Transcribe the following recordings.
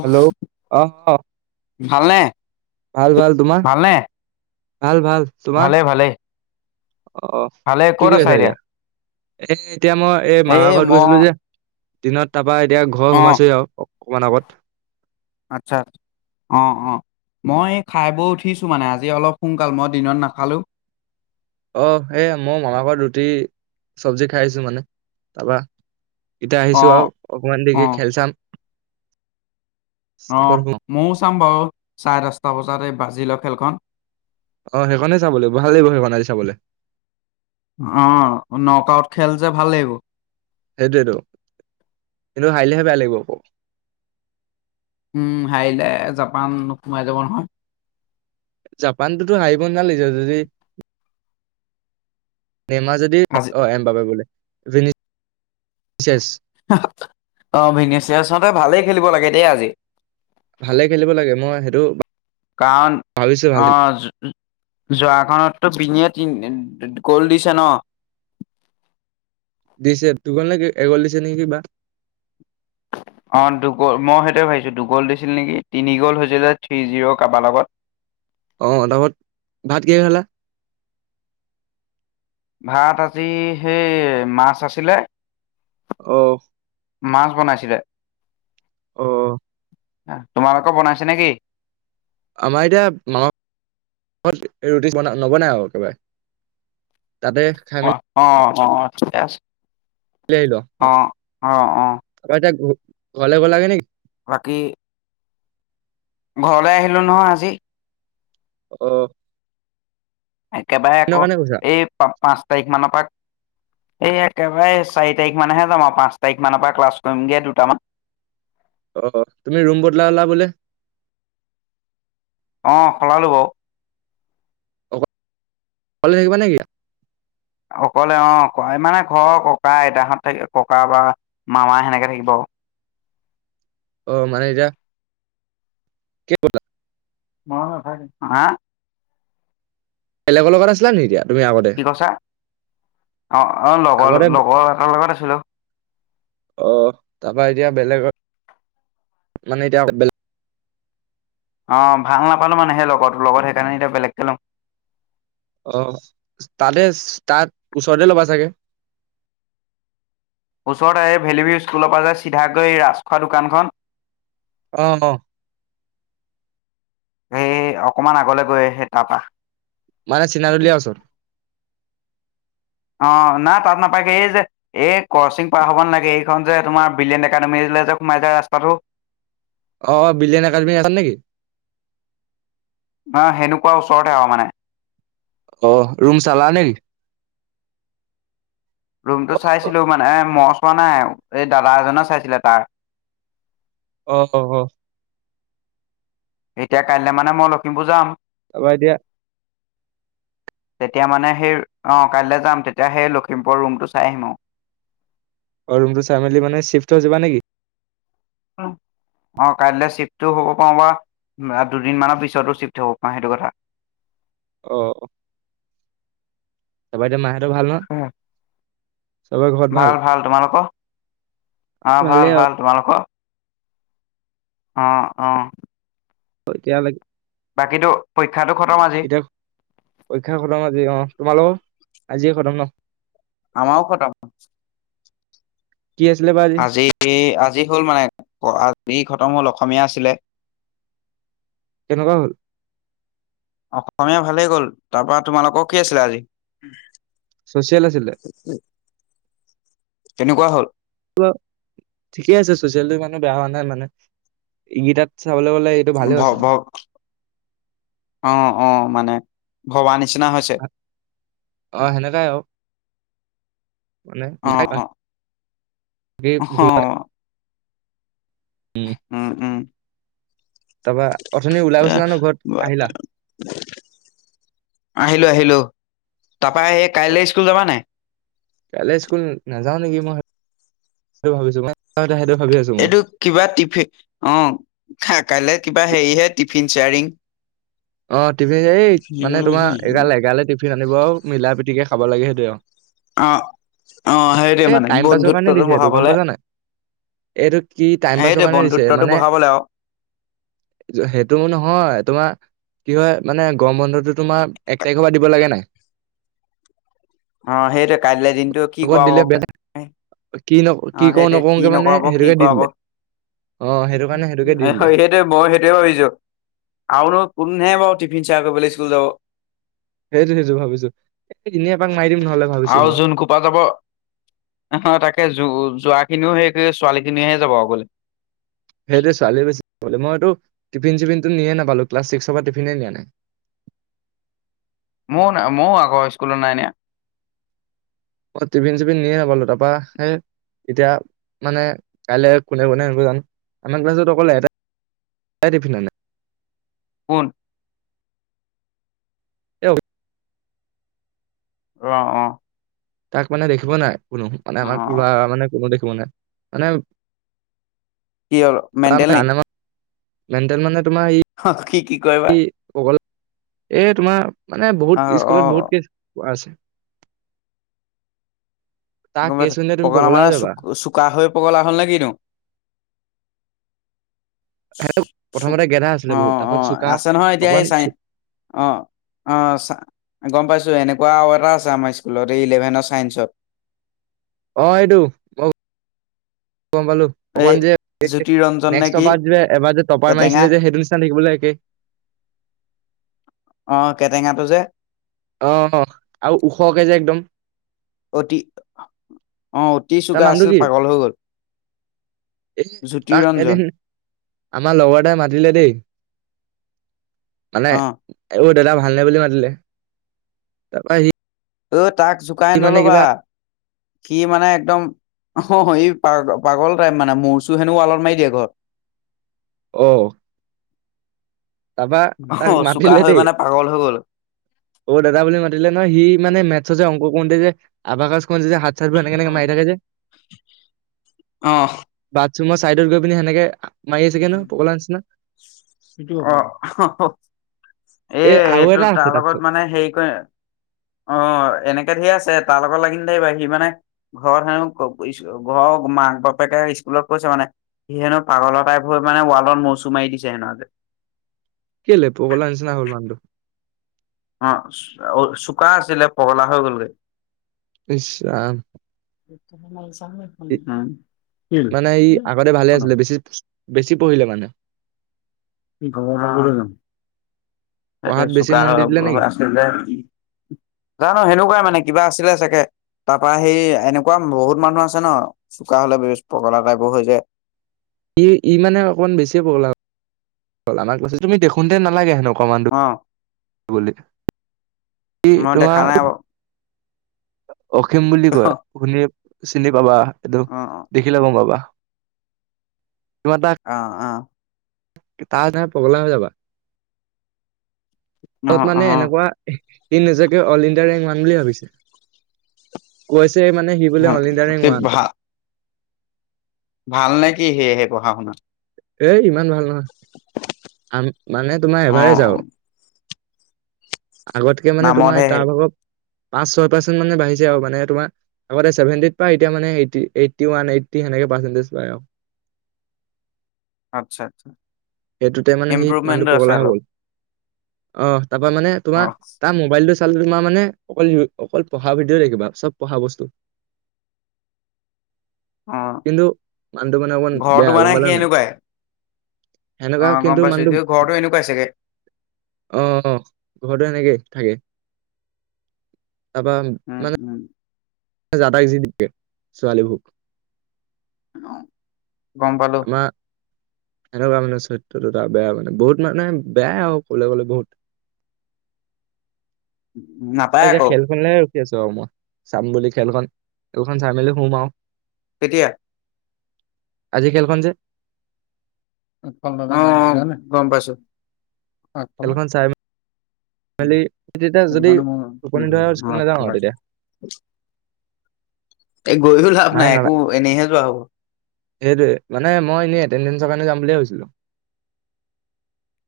Hello আহ ভালনে? ভাল ভাল। তোমাৰ? ভালনে? ভাল ভাল। তোমাৰ? ভালে ভালে অ' ভালে কি ক'ত কৰি আছা এতিয়া? এতিয়া এ এতিয়া মই এই মামা ঘৰত গৈছিলো যে। দিনত তাৰপা এতিয়া ঘৰ অ' সোমাইছোই আৰু অকমান আগত। আচ্ছা অ' অ'। মই খাই বৈ উঠিছো মানে আজি অলপ সোনকাল মই দিনত নাখালোঁ। অ' সেই মই মামাৰ ঘৰত ৰুটি চব্জি খাই আহিছো মানে তাৰপা। এতিয়া আহিছো অ' আৰু অকমান দেৰিকৈ অ'। খেল চাম। তাৰপৰা অ' শুম। ময়ো চাম বাৰু চাৰে দচটা বজাত এই ব্ৰাজিলৰ খেলখন। আহ সেইখনে চাব লাগিব ভাল লাগিব সেইখন আজি চাবলৈ। অ' নক আউট খেল যে ভাল লাগিব। সেইটোৱো কিন্তু হাৰিলেহে বেয়া লাগিব আকৌ। উম হাৰিলে জাপান সোমাই যাব নহয়। জাপানটোতো হাৰিব [unintelligible] নমাৰ যদি আজি অ' এম্বাপ্পে বোলে অ' ভনেচতে ভালেই খেলিব লাগে দেই আজি। ভালে খেলিব লাগে মই সেইটো কাৰণ ভাবিছো ভাল অ' যোৱাখনতো বিনিয়ে তি গ'ল দিছে ন। [inaudible] দিছে [unintelligible] নে কিবা অ' দুগল মই সেইটোৱে ভাবিছোঁ দুগ'ল দিছিল নেকি তিনি গ'ল হৈছিলে থ্ৰী জিৰ' কাৰোবাৰ লগত। আহ তাবত ভাত কিহেৰে খালা? ভাত আজি সেই মাছ আছিলে। আহ মাছ বনাইছিলে। অ' তোমালোকৰ বনাইছে নে কি? আমাৰ এতিয়া মামা ঘৰত ৰুটি ব নবনাই আৰু একেবাৰে। তাতে খাই অ' অ' অ' ঠিকেই আছে। [unintelligible] অ' এতিয়া অ অ অ ঘৰলৈ গ'লাগে নেকি? বাকী ঘৰলৈ আহিলো নহয় আজি। আহ। একেবাৰে আকৌ এই প পাঁচ তাৰিখ মানৰ পৰা এই একেবাৰে চাৰি তাৰিখ মানেহে যাম আৰু পাঁচ তাৰিখ মানৰ পৰা ক্লাছ কৰিমগে দুটামান। হয়। আহ তুমি ৰুম বদলালা বোলে? অ' সলালো বাৰু। অ' অকলে থাকিবা নেকি? অকলে অ' মানে ঘৰ ককা আইতাহঁত থাক ককা বা মামা সেনেকে থাকিব আৰু। অ মানে এতিয়া। কে বদ লা [unintelligible] মই নেথাকিম, হা বেলেগৰ লগত আছিলা নি এতিয়া, তুমি আগতে কি কৈছা? অ অ লগৰ আগতে লগৰ এটাৰ লগত আছিলো। অ তাৰপা এতিয়া বেলেগত, মানে এতিয়া বেলেগত, অ ভাল নাপালো মানে, সেই লগতোৰ লগত সেইকাৰণে এতিয়া বেলেগকে লম। অ তাতে তাত, ওচৰতে ল'বা চাগে। ওচৰতে ভেলিভি স্কুলৰ পৰা যে চিধাকৈ় ৰাজখোৱা দোকানখন। অ অ। সেই অকমান আগলে গৈ সেই তাৰপা। মানে চিনাৰলিয়াৰ ওচৰত। অ না তাত নাপায়গে এই যে, এই কচিং পাৰ হ'ব নালাগে এইখন যে তোমাৰ বিলিয়েন্ট একাডেমীলৈ যে, [unintelligible] সোমাই যায় ৰাস্তাটো, অ বিলিয়েন একাডেমি হেইখন নেকি? অ সেনেকুৱা ওচৰতে আউ মানে। অ ৰুম চালা নেকি? ৰুমটো অ', চাইছিলো মানে মই চোৱা নাই, এই দাদা এজনে চাইছিলে তাৰ। অ অ অহ। এতিয়া কাইলে মানে মই লখিমপুৰ যাম। তাৰপা এতিয়া। [inaudible] তেতিয়া মানে সেই অ কাইলৈ যাম তেতিয়া সেই লখিমপুৰৰ ৰুমটো চাই আহিম আও অ ৰুমটো চাই মেলি মানে চিফ্ট হৈ যাবা নেকি অ অ কাইলৈ চিফ্টটো হব পাও বা দুদিন মানৰ পিছতো চিফ্ট হব পাওঁ সেইটো কথা [inaudible] অ তপা এতিয়া মাহতৰ ভাল ন ভাল ভাল তোমালোকৰ অ ভালেই ভাল আৰু ভাল তোমালোকৰ অ অ হয় এতিয়া লৈ বাকীতো পৰী এতিয়া পৰীক্ষা খতম আজি অ তোমালোকৰ আজিয়ে খতম ন আমাও খতম কি আছিলে বা আজি আজি হ'ল মানে আজি খত খতম হ'ল অসমীয়া আছিলে কেনেকুৱা হ'ল অসমীয়া ভালেই গ'ল তাপা তোমালোকৰ কি আছিলে আজি ছ'চিয়েল আছিলে কেনেকুৱা হল ঠিকেই আছে চচিয়েল টো ইমানো বেয়া হোৱা নাই মানে ইগিটাত ভ ভ অ অ মানে ভবা নি অ সেনেকাই আও মানে [unintelligible] অহ উম, উম। তাৰপা, অথনি ওলাই এ গৈছিলা নহয়, ঘৰত আহিলা? আহিলোঁ, আহিলোঁ। তাপা এই অ', কাইলে স্কুল যাবা নাই? কাইলে ইস্কুল নাযাওঁ নেকি মই, ভাবিছোঁ [inaudible] এইটো কিবা টিফি-অ', খা কাইলে কিবা হেৰিহে টিফিন চেয়াৰিং অ', টিফি এই মানে তোমাৰ এগাল, এগালে টি ফিন আনিব আৰু, মিলা প্ৰীতিকে খাব লাগে সেইটোয়ে আৰু। অ অ সেইটোৱে এ, মানে টাইম পাছৰ কাৰণে বন্ধুত্বটো দিছে এইটো, গম বঢ়াবলে পাইছানে নাই? এইটো কি টাইম পাছৰ সেইটোৱে কাৰণে দিছে, বন্ধুত্বটো মানে বঢ়াবলে আও হেইটো নহয়, তোমাৰ কি হয়, মানে গৰম বন্ধটো তোমাৰ এক তাৰিখৰ পৰা দিব লাগে নাই? অ', সেইটোৱে কাইলে দিনটো কি আগত কৱাব দিলে [unintelligible] বেলেগ কি ন কি অ', কৰো সেইটোৱে কি নকৰোকে মানে নকৰাব, কি সেইটোকে দি কৰাব। দিলে অ সেইটো কাৰণে সেইটোকে দি দিলে সেইটোৱে, ময়ো সেইটোয়ে ভাবিছোঁ, আৰুনো কোন [unintelligible] টিফিন চেয়াৰ কৰিবলৈ ইস্কুল যাব। সেইটো, সেইটো ভাবিছোঁ, এনেই এপাক মাৰি দিম নহ'লে ভাবিছোঁ মই। অহ, তাকে যো-যোৱা খিনিও হেৰি [unintelligible] ছোৱালী খিনিহে যাব আৰু গ'লে। সেইটোৱে ছোৱালীয়ে বেছি [unintelligible] মইটো টিফিন, চিফিনটো নিয়ে নাপালোঁ, ক্লাচ ছিক্সৰ পৰা টিফিনে নিয়া নাই। ম-ময়ো আগৰ ইস্কুলত নাই নিয়া। অ', টিফিন, চিফিন নিয়ে নাপালোঁ তাপা সেই এতিয়া মানে কাইলে কোনে, কোনে [unintelligible] জানো, আমাৰ ক্লাছত অকল এটা টিফিন আনে কোন? [unintelligible] অ', অ'। তাক মানে দেখিব নাই কোনো মানে আমাক লৰা মানে কোনো দেখিব নাই মানে কি হল তাৰ মেণ্ডেল নি? মানে মেণ্টেল মানে, অ' কি কি? কয় বা অ' এই তোমাৰ মানে অ বহুত অ স্কুলত বহুতকে আছে। তাৰ গম কেছ পাইছো শুনিলে তুমি পগলা হৈ মানে চু যাবা চোকা হৈ পগলা হ'ল নে কিন্তো চু প্ৰথমতে গেধা আছিলে বহুত অ' তাৰপত অ' চোকা আছে নহয় এতিয়া এই অকমান চাই চো- অ' অ' গম পাইছো এনেকুৱা এটা আছে আমাৰ স্কুলত এই ইলেভেনৰ চাইন্সত অ' এইটো মই গম পালো এই অকমান যে, জ্যোতি ৰঞ্জন নে নেক্সট কি টপাৰ যে এবাৰ যে টপাৰ কেটেঙা মাৰিছিলে যে সেইটো নিচিনা থাকিবলৈ একেই, অ' কেটেঙাতটো যে, আহ আৰু ওখকে যে একদম অতি অ' অতি তাৰ চগা নামটো আছিল কি পাগল হৈ গল এই তাক জ্যোতিৰঞ্জন এদিন আমাৰ লগৰটাই মাতিলে দেই মানে অ দাদা ভাল নে বুলি মাতিলে তাৰপা সি অ' তাক জোকাই মানে নল'বা কিবা কি মানে? একদম অ' এই পাগ পাগল টাইপ মানে মূৰচু হেনোও আালত মাৰি দিয়ে ঘৰত আহ তাৰপা অ তাক চোকা মাতিলে হৈ দেই মানে পাগল হৈ গ'ল অ' দাদা বুলি মাতিলে নহ সি মানে মেথছ যে অংক কৰোতে যে আভ যে হাত চ এনেকনেকে মাৰি থাকে যে অ চু মই ছাইডত গৈ পিনি সেনেকে মাৰি উ আছেগে ন পগলা নিচিনা এ এই আৰু এইটো এটা তাৰ আছে লগত তাৰপিছত মানে হেৰি কৰে, অঁ এনেকে ধেৰ আছে ছে তাৰ লগত নাথাকিবা সি মানে ঘৰত হেনো ঘৰৰ মাক বাপেকে স্কুলত কৈছে মানে সি হেনো পাগলৰ টাইপ হৈ মানে ৱালত মূৰচুৰ মাৰি দিছে হেনো আজি। কেলে পগলাৰ নিচিনা হ'ল মানুহটো? অ অ' চোকা আছিলে পগলা হৈ গলগে। ইচ ৰাম [inaudible] উম [inaudible] মানে ই আগতে ভালে আছিলে বেছি চো বেছি পঢ়িলে মানে [unintelligible] সেইটোৱে পঢ়াত বেছি চোকা মন দি দিলে নেকি আছিলে, জানো সেনেকুৱাই মানে। কিবা আছিলে চাগে। তাৰ পা সেই এনেকুৱা বহুত মানুহ আছে ন চোকা হলে পগলা টাইপৰ হৈ যায়। ই ই মানে অকমান বেছিয়েই পগলা হ'ল, তুমি দেখোনতে নালাগে হেনো অ মই দেখা নাই [unintelligible] বাৰু অসীম বুলি কয়, শুনি চিনি পাবা এইটো অ অ দেখিলে গম পাবা। তোমাৰ তাক অ অ তাৰ কাৰণে পগলা হৈ যাবা? অ তাত অ মানে অ এনেকুৱা ই নিজকে অল ইণ্ডিয়া ৰেংক ৱান বুলি ভাবিছে কৈ মানে সি বোলে অল ইণ্ডিয়া ৰেং কি ৱান। ভাল ভাল নে কি সে সে পঢ়া শুনাত এ ইমান ভাল নহয় আ মানে তোমাৰ অ এভাৰেজ অ আও। আগতকে মানে তোমাৰ নামতহে তাৰ সেই ভাগ পাঁচ ছয় পাৰ্চেট মানে বাঢ়িছে আৰু মানে তোমাৰ আগতে চেভেন্টি পাই এতিয়া মানে এই এইটি ওৱান এইটি সেনে সেই পাৰ্চেনটেজ পাই আও। আত্ছা আত্ছা সেইটোতে মানে সি মানুহটো পগলা হৈ গ'ল। অঁ তাপা মানে অ তোমাৰ তাৰ মোবাইলটো তোমাৰ মানে অকল, অকল পঢ়া ভিডিঅ এ দেখিবা চব পঢ়াবস্তু। অ কিন্তু মানুহটো কাৰে অকমান ঘৰটো বেয়া, গম মানে সি পালে নাই। এনেকুৱাই অ সেনেকুৱা গম কিন্তু পাইছো মানুটো সি ঘৰটো এনেকুৱাই চাগে আহ ঘৰটো সেনেকেই। থাকে তাৰপা উম মানে উম যাটাক যি টি কয় ছোৱালী ভোক। অঁ, গম পালো। আমাৰ সেনেকুৱা মানে চৰিত্ৰটো তাৰ বেয়া মানে বহুত মানে বেয়াই আৰু ক'বলে গ'লে বহুত। [inaudible] আৰু নাপায় এতিয়া আকৌ। খেলখনলে ৰখি আছো আৰু মই, চাম বুলি খেলখন খেলখন চাই মেলি শুম আও। কেতিয়া? আজি খেলখন যে, [unintelligible] গম পাইছো [unintelligible] খালি তেতিয়া যদি টোপনি ধৰে স্কুল নাযাওঁ আৰু তেতিয়া এ গৈও লাভ মায়ে নাই নালা একো এনেইহে যোৱা হ'ব। সেইটোৱে মানে মই এনেই এটেডেঞ্চৰ কাৰণে যাম বুলিয়ে ভাবিছিলো।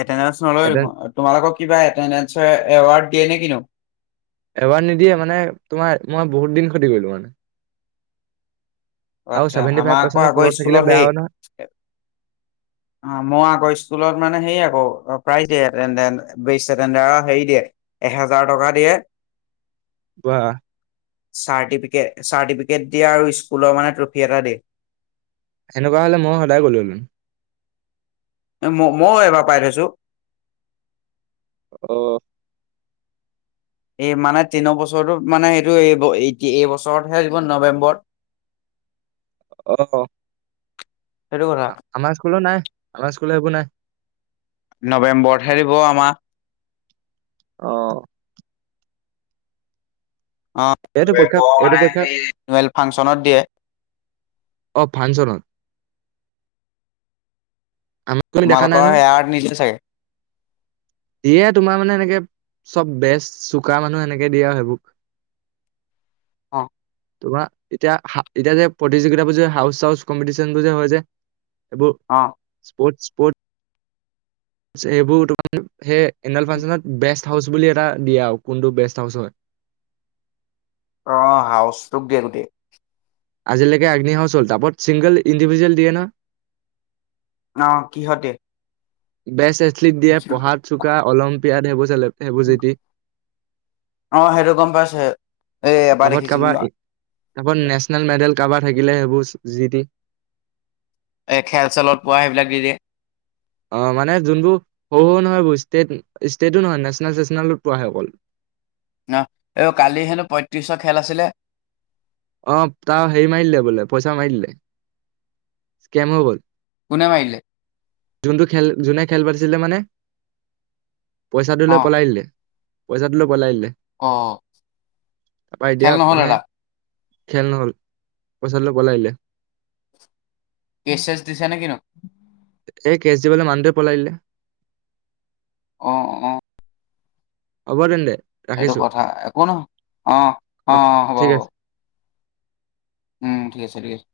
এটেডেঞ্চ নলয় দেখোন, তোমালোকক কিবা এটেডেঞ্চৰ এৱাৰ্ড দিয়ে নে কিনো? এবাৰ্ড নিদিয়ে মানে তোমাৰ মই বহুত দিন খতি কৰিলো মানে। অ আৰু আচ্ছা ছেভেন্টি ফাইভ আমাৰ আকৌ পাৰ্চেণ্টৰ আগৰ তলত থাকিলে স্কুলত বেয়া হয় নহয়, সেই আ মই আগৰ স্কুলত মানে সেইয়াক প্ৰ প্ৰাইজ দিয়ে, [unintelligible] হেৰি দিয়ে এহেজাৰ টকা দিয়ে। [unintelligible] বাাহ চাৰ্টিফিকেট দিয়ে আৰু স্কুলৰ মানে ট্ৰফি এটা দিয়ে সেনেকুৱা হলে মই সদায় গ'ল'লোম ম মইো এবাৰ পাই থৈছো অ এই মানে তিন বছৰৰতো মানে সেইটো এই এইবছৰতহে আহিব নৱেম্বৰ [unintelligible] আহ সেইটো কথা আমাৰ স্কুলো নাই আমাৰ স্কুল সবোৰ নাই নৱেম্বৰ থৰিিব আমাৰ অ অ এইটো পৰীক্ষা এইটো মানে পৰীক্ষা সেই এুৱেল ফাংচনত দিয়ে অ ফাংচনত আমাক কো দেখা নাই তোমালোকৰ ন সেয়াত নিদিয়ে চাগে দিয়ে তোমাৰ মানে এনেকে চব বেচ চোকা মানুহ এনেকে দিয়ে আৰু সেইবোৰক অ তোমাৰ এতিয়া এতিয়া যে প্ৰতিযোগিতাাবোৰ যে হাউচ চাউচ কম্পিটিচনবোৰ যে হৈ যে এব অ স্পৰ্ট স্পৰ্ট এইবোৰ তো সেই এনুৱেল ফাংচনত বে হাউচ বুলি এটা দিয়া আৰু কোনটো বেষ্ট হাউচ হয় অ হাউচটোক গেৰুোটেই আজিলৈকে আগ্নিহাউচ হল তাৰাপত ছিংগল ইণ্ডিভিজুৱেল দিয়ে ন অ কিহঁতে বেষ্ট এথলিট দিয়ে পঢ়াত চোকা অলিম্পিয়ডব হেবুজেটি অ সেইটো গম পাইছো এই এবাৰ তপত দেখিছিলো ন কাৰোবাৰ তত নেশচনেল মেডেল কাৰোবাৰ থাকিলে সেইবোৰ যি দি এই খেল চেলত পোৱা সেইবিলাক দিয় অ মানে যোনবোৰ শৰু সৰু নহয় বোৰ ষ্টেট ষ্টেটোো নহয় নেশচনেল চেচনেলত পোৱাে অকল অ এই কালি হেনো পঁয়ত্ৰিশ খেল আছিলে অ তাৰ হেৰি মাৰিলে বোলে পইচা মাৰিলে স্কেম হৈ গ'ল পুনেমিলে যোনটো খেল যোনে খেল পাতিছিলে মানে পইচাটো অ লৈ পলাই দিলে পইচাটো ল পলাই আহিলে অ এতিয়া খেল নহল মানে দাদটা খেল নহ পচাৰিলে বলাইলে কেচ এছ দিছো নে কিনো এ কেচ দিবলৈ মানুহদে পলাই দিলে অ অ অ অবাৰে এইেইটো কথা একো নহ অ অ অ হ'ব ঠিক হ'ব আছে উম ঠিক আছে ঠিক আছে